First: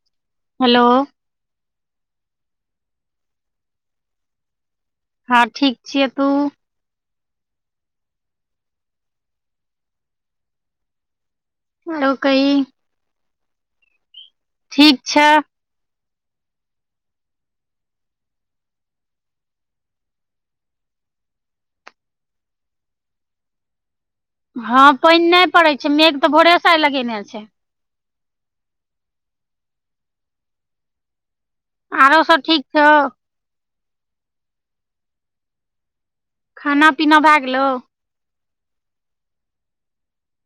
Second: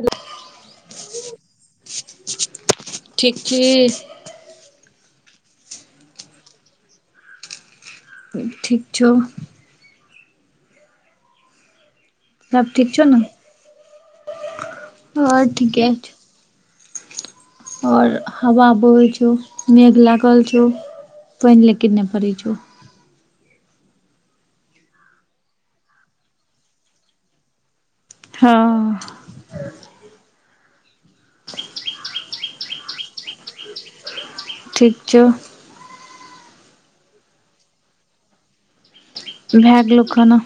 Hello hello ठीक छी हँ ठीक छियै तू ठीक छौ औरो कही सब ठीक छौ न ठीक छऽ ठीके छै ओर हवा बोहै छौ मेघ लागल छौ पइन लेकिन नै पड़ै छौ हँ पइन नै पड़ै छै मेघ तऽ भोरेसऽ आय लगेने छै हँ आरो सब ठीक छौ ठीक छौ। खाना पीना भए गेलौ। भए गेलौ खाना।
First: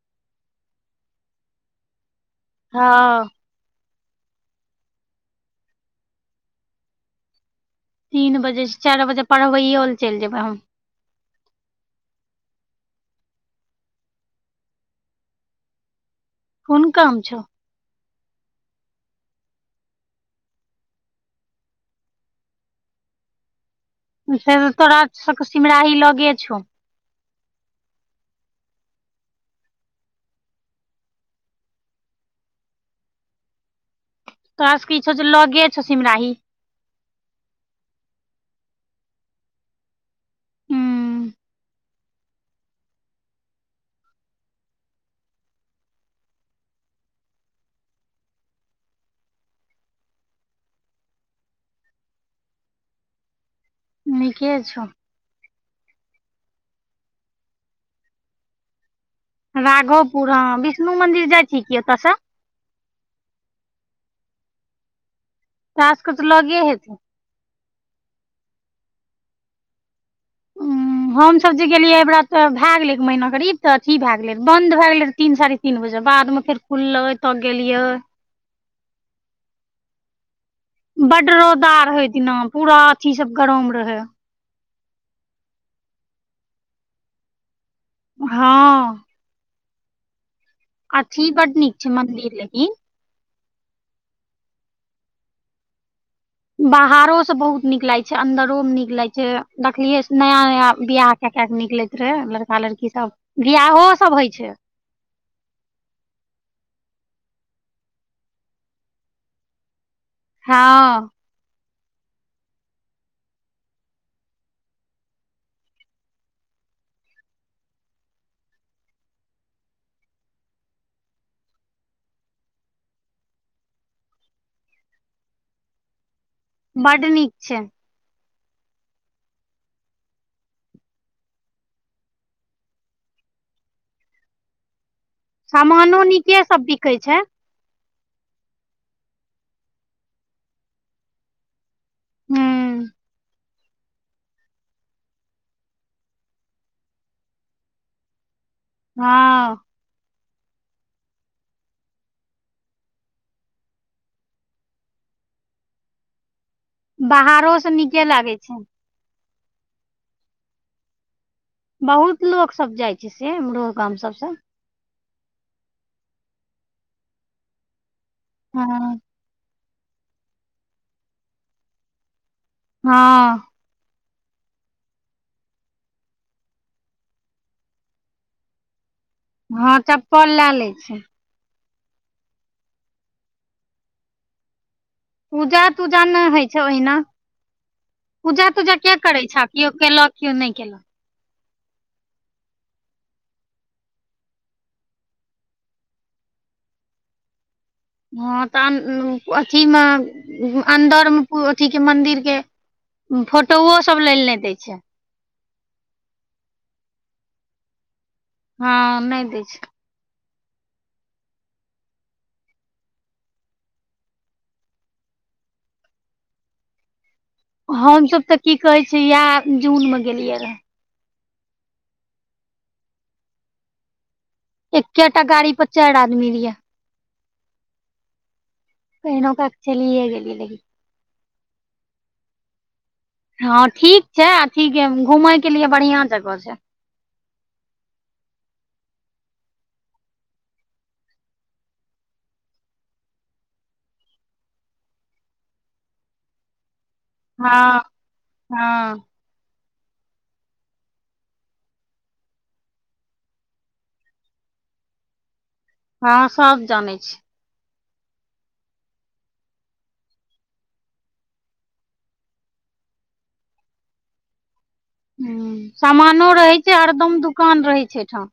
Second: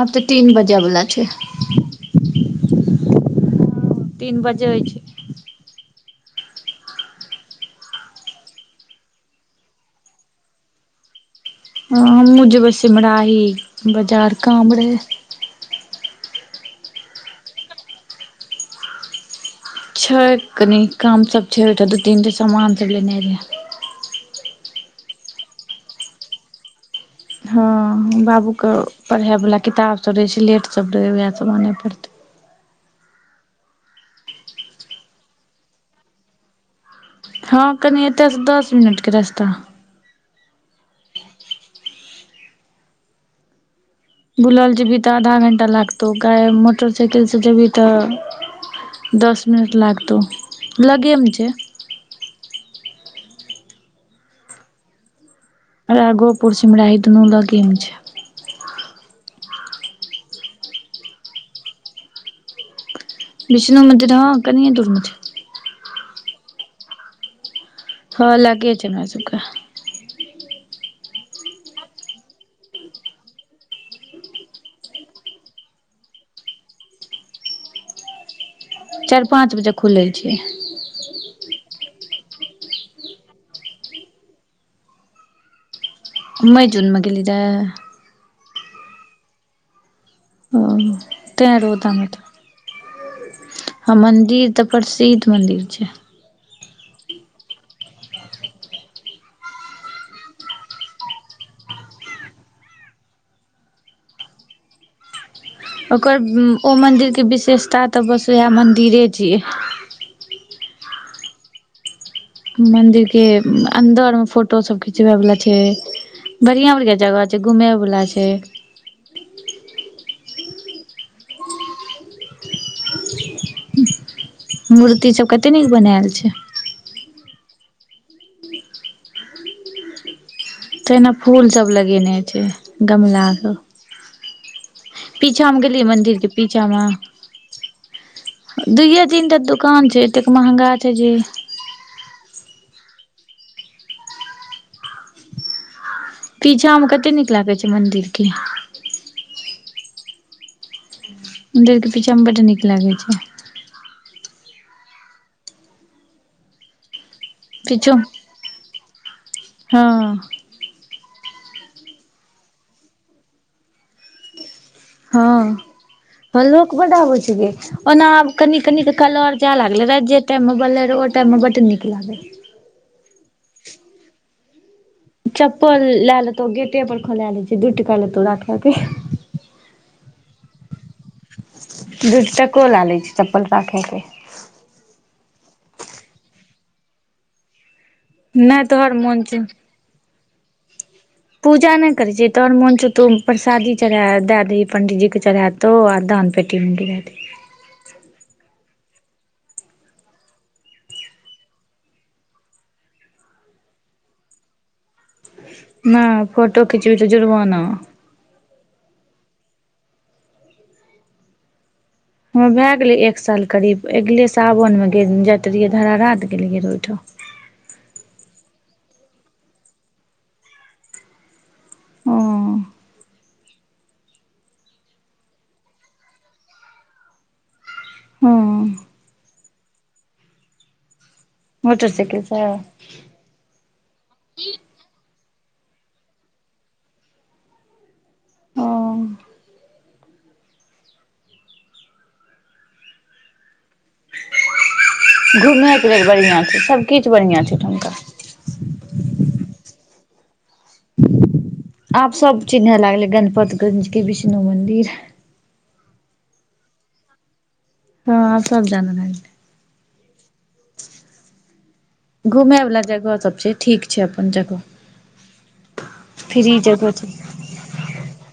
आब तऽ तीन बजे बला छै। हँ। ह तीन बजे छै। तीन बजे से चारि बजे पढ़बै यो ल चलि जेबै। हम हँ, हमहुँ जेबै, सिमराही बजार काम रहे। कोन काम छ। छै। कनि काम सब छै। दू तीन त सामान सब लेने रहे। से त तोरा सब के सिमराही लगे छौ। हाँ, बाबू क पढ़े वाला किताब सब रहे, स्लेट सब रहे, उहे सब आने पड़ते तोराास क छौ छ। लगे छौ। सिमराही हँ कनि एतय सँ दस मिनटके रास्ता। हूँ बुलि क' जेबही तऽ आधा घंटा लागतौ। आओर मोटरसाइकिल सँ जँ जेबही तऽ कम समय लागतौ दस मिनट लागतौ लगेम छै। नीक छ। राघोपुर सिमराही दुनू लगे मे छै। राघोपुर ह विष्णु मंदिर जाइ छी। की ओतय से विष्णु मन्दिर हँ कनिए दूर मे छै तोरा सब के त लगे हेतै। हँ लागे छै। हमरा सब के नहि। [unintelligible] हमस जे गेलियै एहिबरा तऽ'भए गेलै। एक महना करीब तऽ' अथी भए गेलै। बन्द भए गेलै तीन साढ़े तीन बजे बाद मे फेर खुललै तब गेलियै। चारि पाँच बजे खुलल छियै। बड रौदा हे दिना पूरा अथी सब गर मे रहे। मइ झुनमे गेलेली त हँ। ओ अथी तैं बड नीक छै। रौदामे मंदिर लेकिन हँ मन्दिर तऽ'प्रसिद्ध मन्दिर छै। बाहरो से बहुत निक लाग छै। अंन्दरो मे निक लाग छै। देखलियै नया नया बियाह। क, क के निकलैत रहे लड़का लड़की सब बिियाह सब होइ छै। ओकर ओ मन्दिरके विशेषता तऽ'बस उएह मन्दिरे छियै। हँ। मंदिर के अन्दर में फोटो सब खिचबे वला छै। बढ़िया बढ़िया जगह छै घूमे वला छै। मूर्तिसभ कतेक नीक बनायल छै। बड नीक छै। तऽ'हिना फूलसभ लगेने छै। गमलाकँ पीछामे गेलियै। सामानो मन्दिरके नीके सब पीछामे बिकै छै दुूए दिन तऽ'दुकान छै। एतेक महंगा छै। जे हू। पीछा मे कते नीक लागैत छै। मंन्दिर के हँ। मंदिर के पीछा में बड नीक लागे छै। बाहरो से पीछू नीके लागे छै। हँ। बहुत लोको सब जाइ छै। से अमरो गाम सबसँ हँ, ह लोक बड होइ छैिक। ओना आब कनि हँ कनिक कलर तैं लागलैऽ' जे टाइम में बनलै र ओ टाइम में बड नीक लागल। हँ चप्पल लए लेतौ गेटे पर खोलेए ले छै दूइ टका लेतौ राखे के। हँं चप्पल लए ले छै दूइ टको लेए लै छै चप्पल राखै के। पूजा तूजा नहि होइ छै ओहिना पूजा नहि तूजा तोहर किया मोन करै छौ छेँ आब कियो केलक कियो नहि केलक। पूजा नहि करै छिय तोहर मोन छौ तूँ परसादी चढ़ा दए दही पण्डीजीके चढ़ाए। तो आ दान पेटी मे गिरए दही। हँ तऽ' अथीमे अन्दरमे अथीके मन्दिरके फोटोओ सब लेल नहि दय छै। ने फोटो खिचबी तऽ' जुरबाना। हँ नहि दै छै। हमर भए गेलै एक साल करीब एगले सावनमे गेल जाइत रहियै धरा रात गेलियै रहऽ'ओहिठाम। हमसभ तऽ'की कहै छी इएह जून मे गेलियै रह। हँ। [unintelligible] एकेटा गाड़ी पर चारि आदमी रीए। हँ। [unintelligible] केहनोकऽ चलिए गेलीए लेकिन। [unintelligible] मोटरसइकल से। हँ ठीक छै अथि के घूमय के लिए बढ़िया जगह छै। ओ। घुमएके लेल बढ़ियाँ छै सबकिछ बढ़ियाँ छै हँ ओठुमका। हँ। आब सब चिन्है लागले गनपतगंज के बिष्णु मंदिर। हँ, सब जानै छै। हँ सब जान लागै। घूमय बला जगह सब छै, ठीक छै अपन जगह। हूं, सामानो रहै फ्री छै जगह अरदम दुकान रहै छै ऐठाम।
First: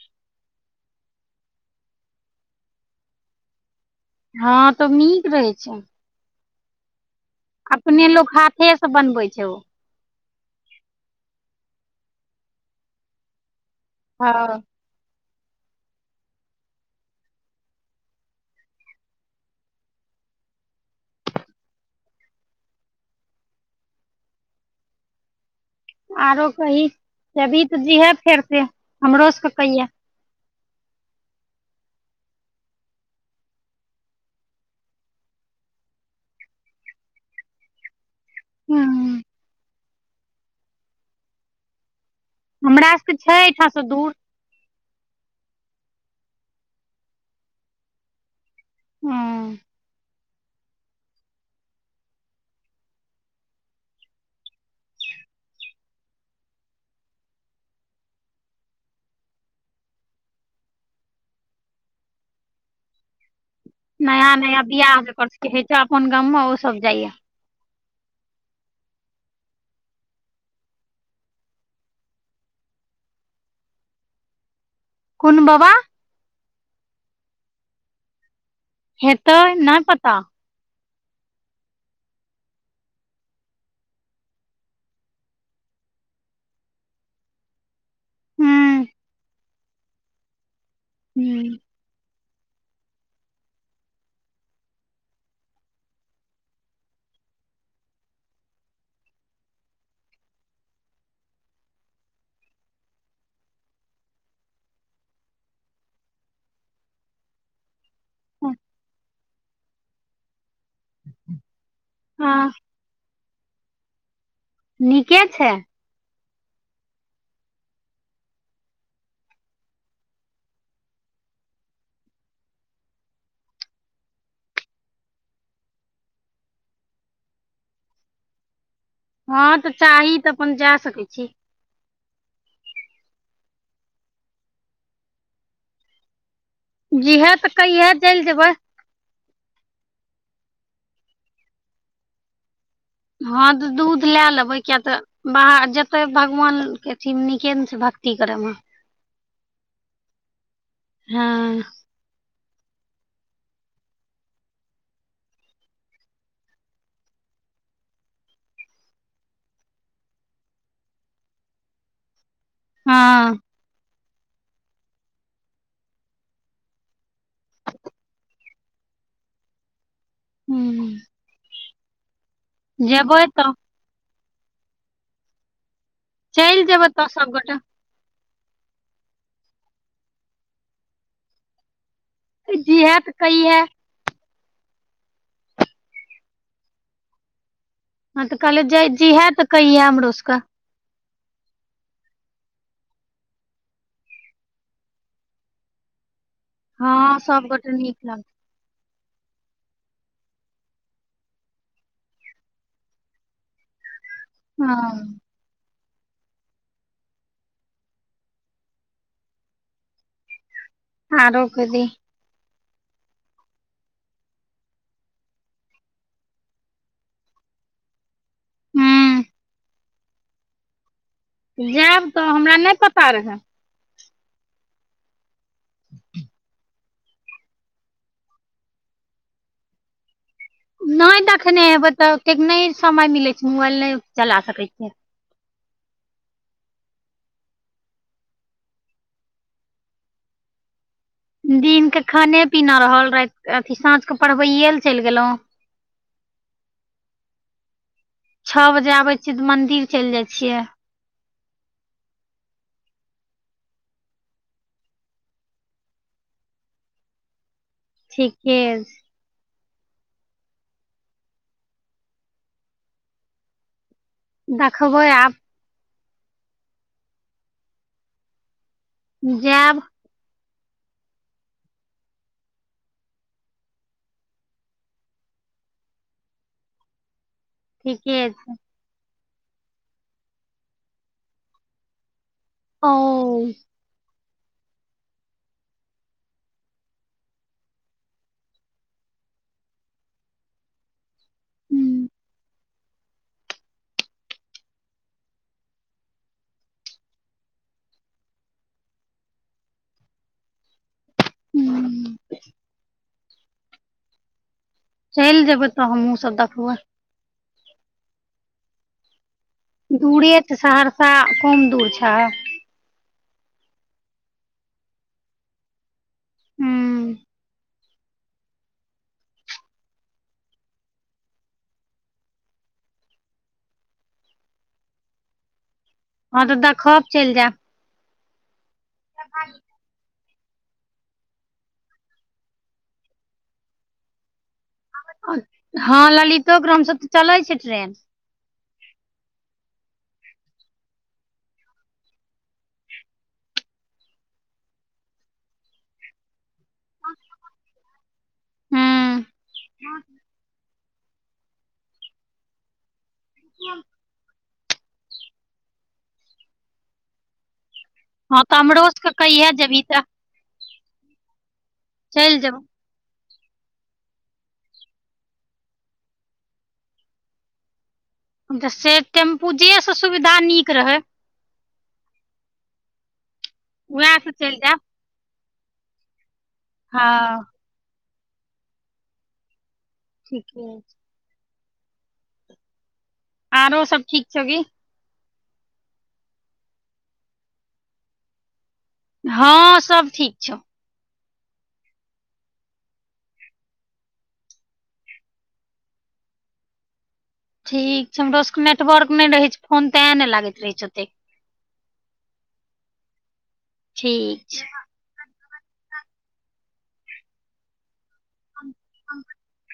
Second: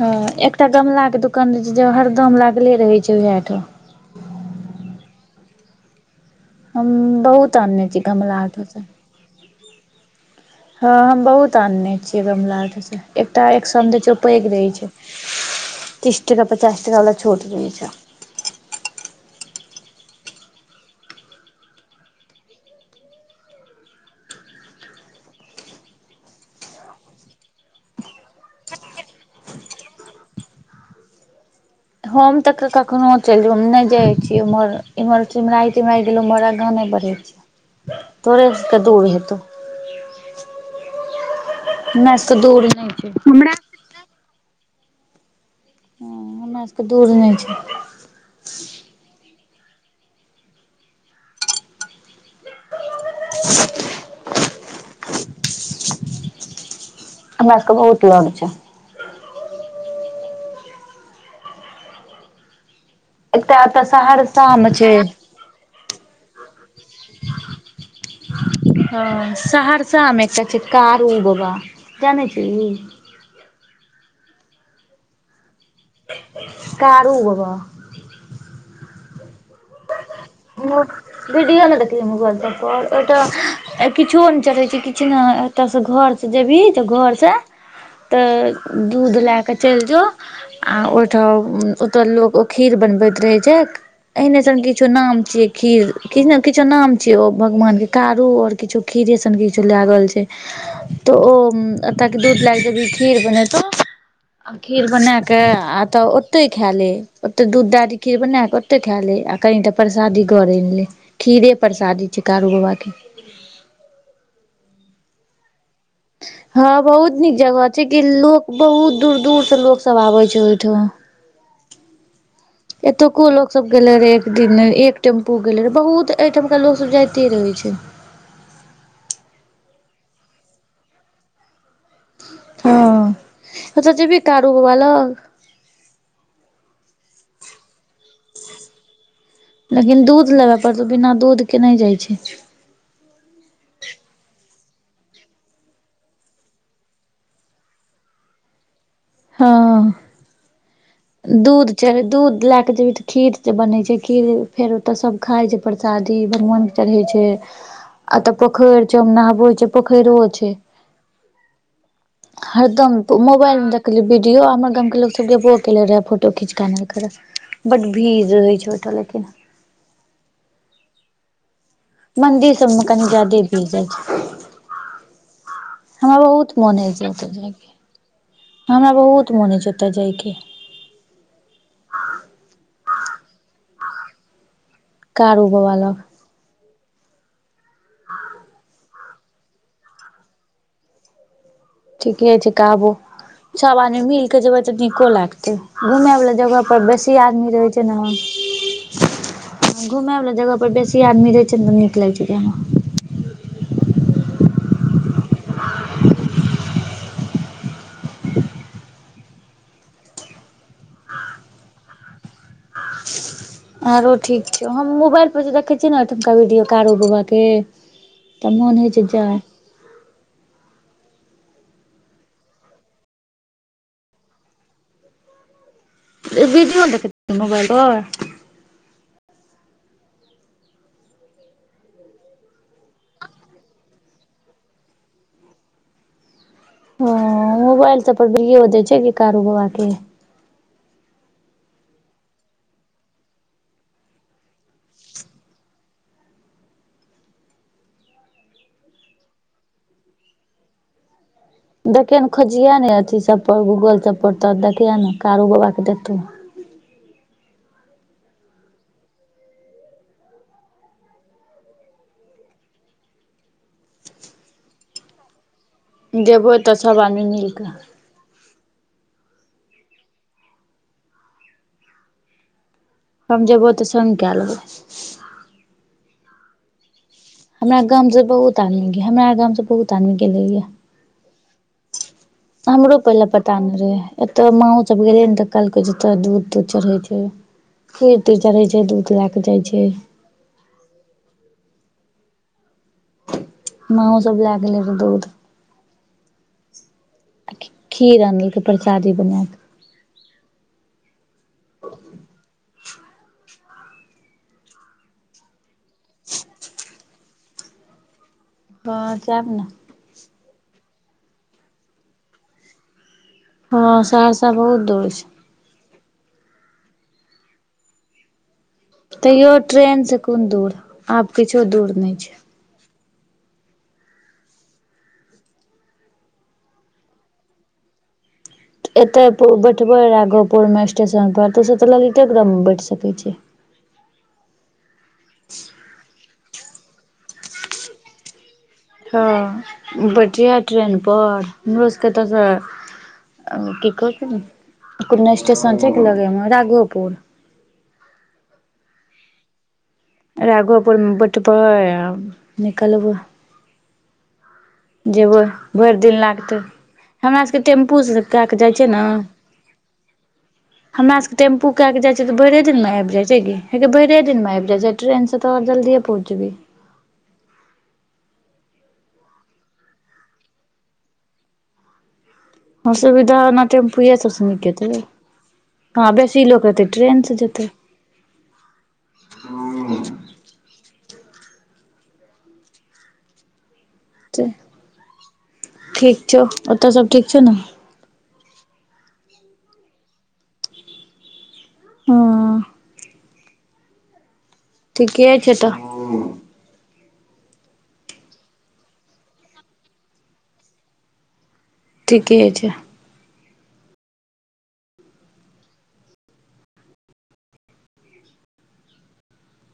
हँ, एकटा गमला के दुकान रहे छै जे में हरदम लागले रहे छै वेह ठा हँ, तऽ नीक रहै छै। हम बहुत अनने छी कमला अतऽ से। पनबै छै ओ हँ, हम बहुत आनने छियै गमला अत से, एकटा एक-सौ में दै छै ओ पैघ हँ रहै छै। तीस-टका पचास-टका बला छोट रहै छें। आरो कही जेभी तऽ जीहें फेर से हमरो सके कहियें। हम तऽ ककखनो चैल गेलौं, नै जै छियै ओमहर, इम्हर सिमराई-तिमराई गेलौं म्हरा गाम में बड नीक तोरे स के दूर हूँ हेतौ। नै से दू हमरा सबके छै ऐठां से दूर। हँ, हमरा स के दूर नैं छै। हूं। [unintelligible] हमरा सबके बहुत लग छै। एकटा एतऽ सहरसा नया-नया मे छै बियाह जेकर सबके होइ छै अपन गाम मे ओ सब जाइये। [unintelligible] हँ, सहरसा में छथि कारो बबा, जानै छिही? कोन बबा? कारू बबा। हेतै नहि पता। विडियो नइ देखलिहि मोबाइल सब पर ओत आई किछो नहि चढ़ै छै किछु ने एतयसँ घरसँ जेबही तऽ घरसँ हूँ तऽ दूध लए कऽ चलि जाउ आओर हूँ ओहिठाम ओतऽ लोग अ खीर बनबैत रहे छै एहने कि किछु नाम छिए खीर किछो ने किछो नाम छिए ओ भगवान के कारू आओर किछु खीरेसन किछो लागल छै। तऽ ओ एतक दूध लएऽ जभी खीर बनेतउ। खीर बनाके आ ओतए खा ले ओतए दूध दऽ दिही। खिर बनाके ओतइ खा ले आ कनि टाऽ प्रसादी घर अइन ले खिरे परसादी छै हँ कारूबाबाके। नीके छै। हँ बहुत निक जगह छै कि- लोक बहुत दूर दूर से लोक सभ आबै छै ओहिठाम। [unintelligible] एतुको लोकसभ गेले रहे, एक दिन एक टेम्पू गेले रहे बहुत अइठमका लोकसभ जाइते रहे छै। हँ तऽ चाही तऽ अपन जा सकैऽ छी। हँऽ अच्छा जेबहि कारू बाबा लग। जीहए तऽ कहिए चलि जेबै। लेकिन दूध लेबय पड़तौ, बिना दूधके नहि जाइ छै। हँ तऽ दूध लए लेबै किया तऽ। बाहर जते भगवान के अथिमें तऽ निके छै न भक्ति कऽरम। हँ। हँ दूध। दूध लए कऽ जेबही तऽ खीर बनै छै- खीर फेर ओतऽ सब खाइ छै परसादी- भगवान। चढ़ै छै, एतऽ पोखरि छै, नाहबै छै, पोखैरो छै। हरदम हँ मोबाइल में देखलिए वीडियो, हमर गाम के लोक सभ गेबो। गेल रहे फोटो खिंचके आनलकै रहऽ, बड्ड भीड़ रहे छै ओतऽ लेकिन। हूं। मन्दिर सबमें कनि जादे तऽ भीड़ जाइ छै। हमरा बहुत चलि मोन जेबै होइ तऽ छै ओतय सबगोटा जायके, हमरा बहुत मोन होइ छै ओतय जायके। जिहए तऽ कहिए। कारू बाबा लग। हँ तऽ कहलियो जिहए तऽ कहिए हमरोसभके। ठीके छै कहबो, सब आदमी मिलके जेबे तऽ निको लागते घुमावाला जगह। पर बेसी हँ आदमी रहै सबगोटे छै नीक ने। लगतै घूमय वला जगह पर बेसी आदमी रहै छै ने तऽ निक लगै छै, जाय में। हँ। आओरो कहि। आओरो ठीक छौ, हम मोबाइल पर जे देखै छीयै ने ओहिठमका वीडियो कारो बाबा के। तऽ मोन होइ छै हूँ जाइ। जायब तऽ हमरा नहि पता रहए। विडियो देखैत छी मोबइल पर। नहि देखने हेबै तऽ-ओतेक नहि समय मिलैत छै- मोबाइल नहि चला सकै छियै। हँ मोबाइल सब पर विडियो दै छै, कारू बाबा के। दिन के खाने-पीना रहल राति, अथी साँझ के पढ़बयए ले चलि गेलहुँ। छऽ बजे आबे छियै तऽ मंदिर चलि जाइ छियै। देखियै ने खोजिहे ने अथी सब पर, गूगल सब पर तऽ देखियै ने कारू बाबा के देतौ। ठीके छै। देखबै आब। जेबौ तऽ सब आदमी मिल कऽ। जैब। हम जेबो तऽ संग कए लेबौ। हमरा गाँम से ठीके छै बहुत आदमी, हमरा गाँम से बहुत आदमी गेले यए। ओ हमरो पहिले पता नइ रहेय। एतऽ माँ ओ सब गेले ने तऽ कहलकै तोरा दूध-तूध चढ़ै छै। खीर-तीर चढ़ै छै, दूध लए कऽ जाइ छै। हूं। माँओ सब लए गेल रहे दूध। आ खीर आनलके प्रचादी बना कऽ। हू। चलि जेबै तऽ हमहुँ सब देखबै। हँ जैब ने। दूरे तऽ सहरसा कम दूर छ। हँ सहरसा बहुत दूर छै। हू। तैयो ट्रेनसँ कोन दूर आब किछो दूर नहि छै। हँ तऽ देख खब चलि जायब। एतय बैठबै र गोपुरमे स्टेशन पर तऽस तऽ ललितेरामे बैठ सकैत छी। हँ ललितो ग्रामसँ तऽ चलै छै ट्रेन। हँ बैठिह ट्रेनपर हमरो सभके एत स। की कह छै कना स्टेशन छै लगे मे राघोपुर। ह्म। राघोपुर मे बैठबै आ निकलबै। ह [unintelligible] जेबै भरि दिन लागतै। हमरा सबके टेम्पू से हँ कए तऽ कऽ जाइ हमरो छै ने। सबके कहिया जेबही तऽ हमरा सभके टेम्पू कए के जाइ छियै तऽ चलि भरिये जेबै दिनमे आबि जयइत छै। गे। हे भरिे दिनमे आबि जाइ टेनसँ तऽह जल्दीए पहुँचबी। त से टेम्पू जे से सुविधा नीक रहे। असविधा ने टेम्पूए उएह से सबसँ चलि जायब नीकेतै हँ बेसी लोक ए। ट्रेन से हँ जैतय। ठीके छै। आरो सब ठीक छौ कि। ठीक छौ ओतऽ सब ठीक छौ न। हँ सब ठीक छौ। हँ। ठीके छै तऽ। ठीक छै हमरो सबके नेटवर्क नहि रहैत छै फोन ते ने लागैत रहैत छै ओतेक। ठीके छै। ठीक छै। ह [unintelligible]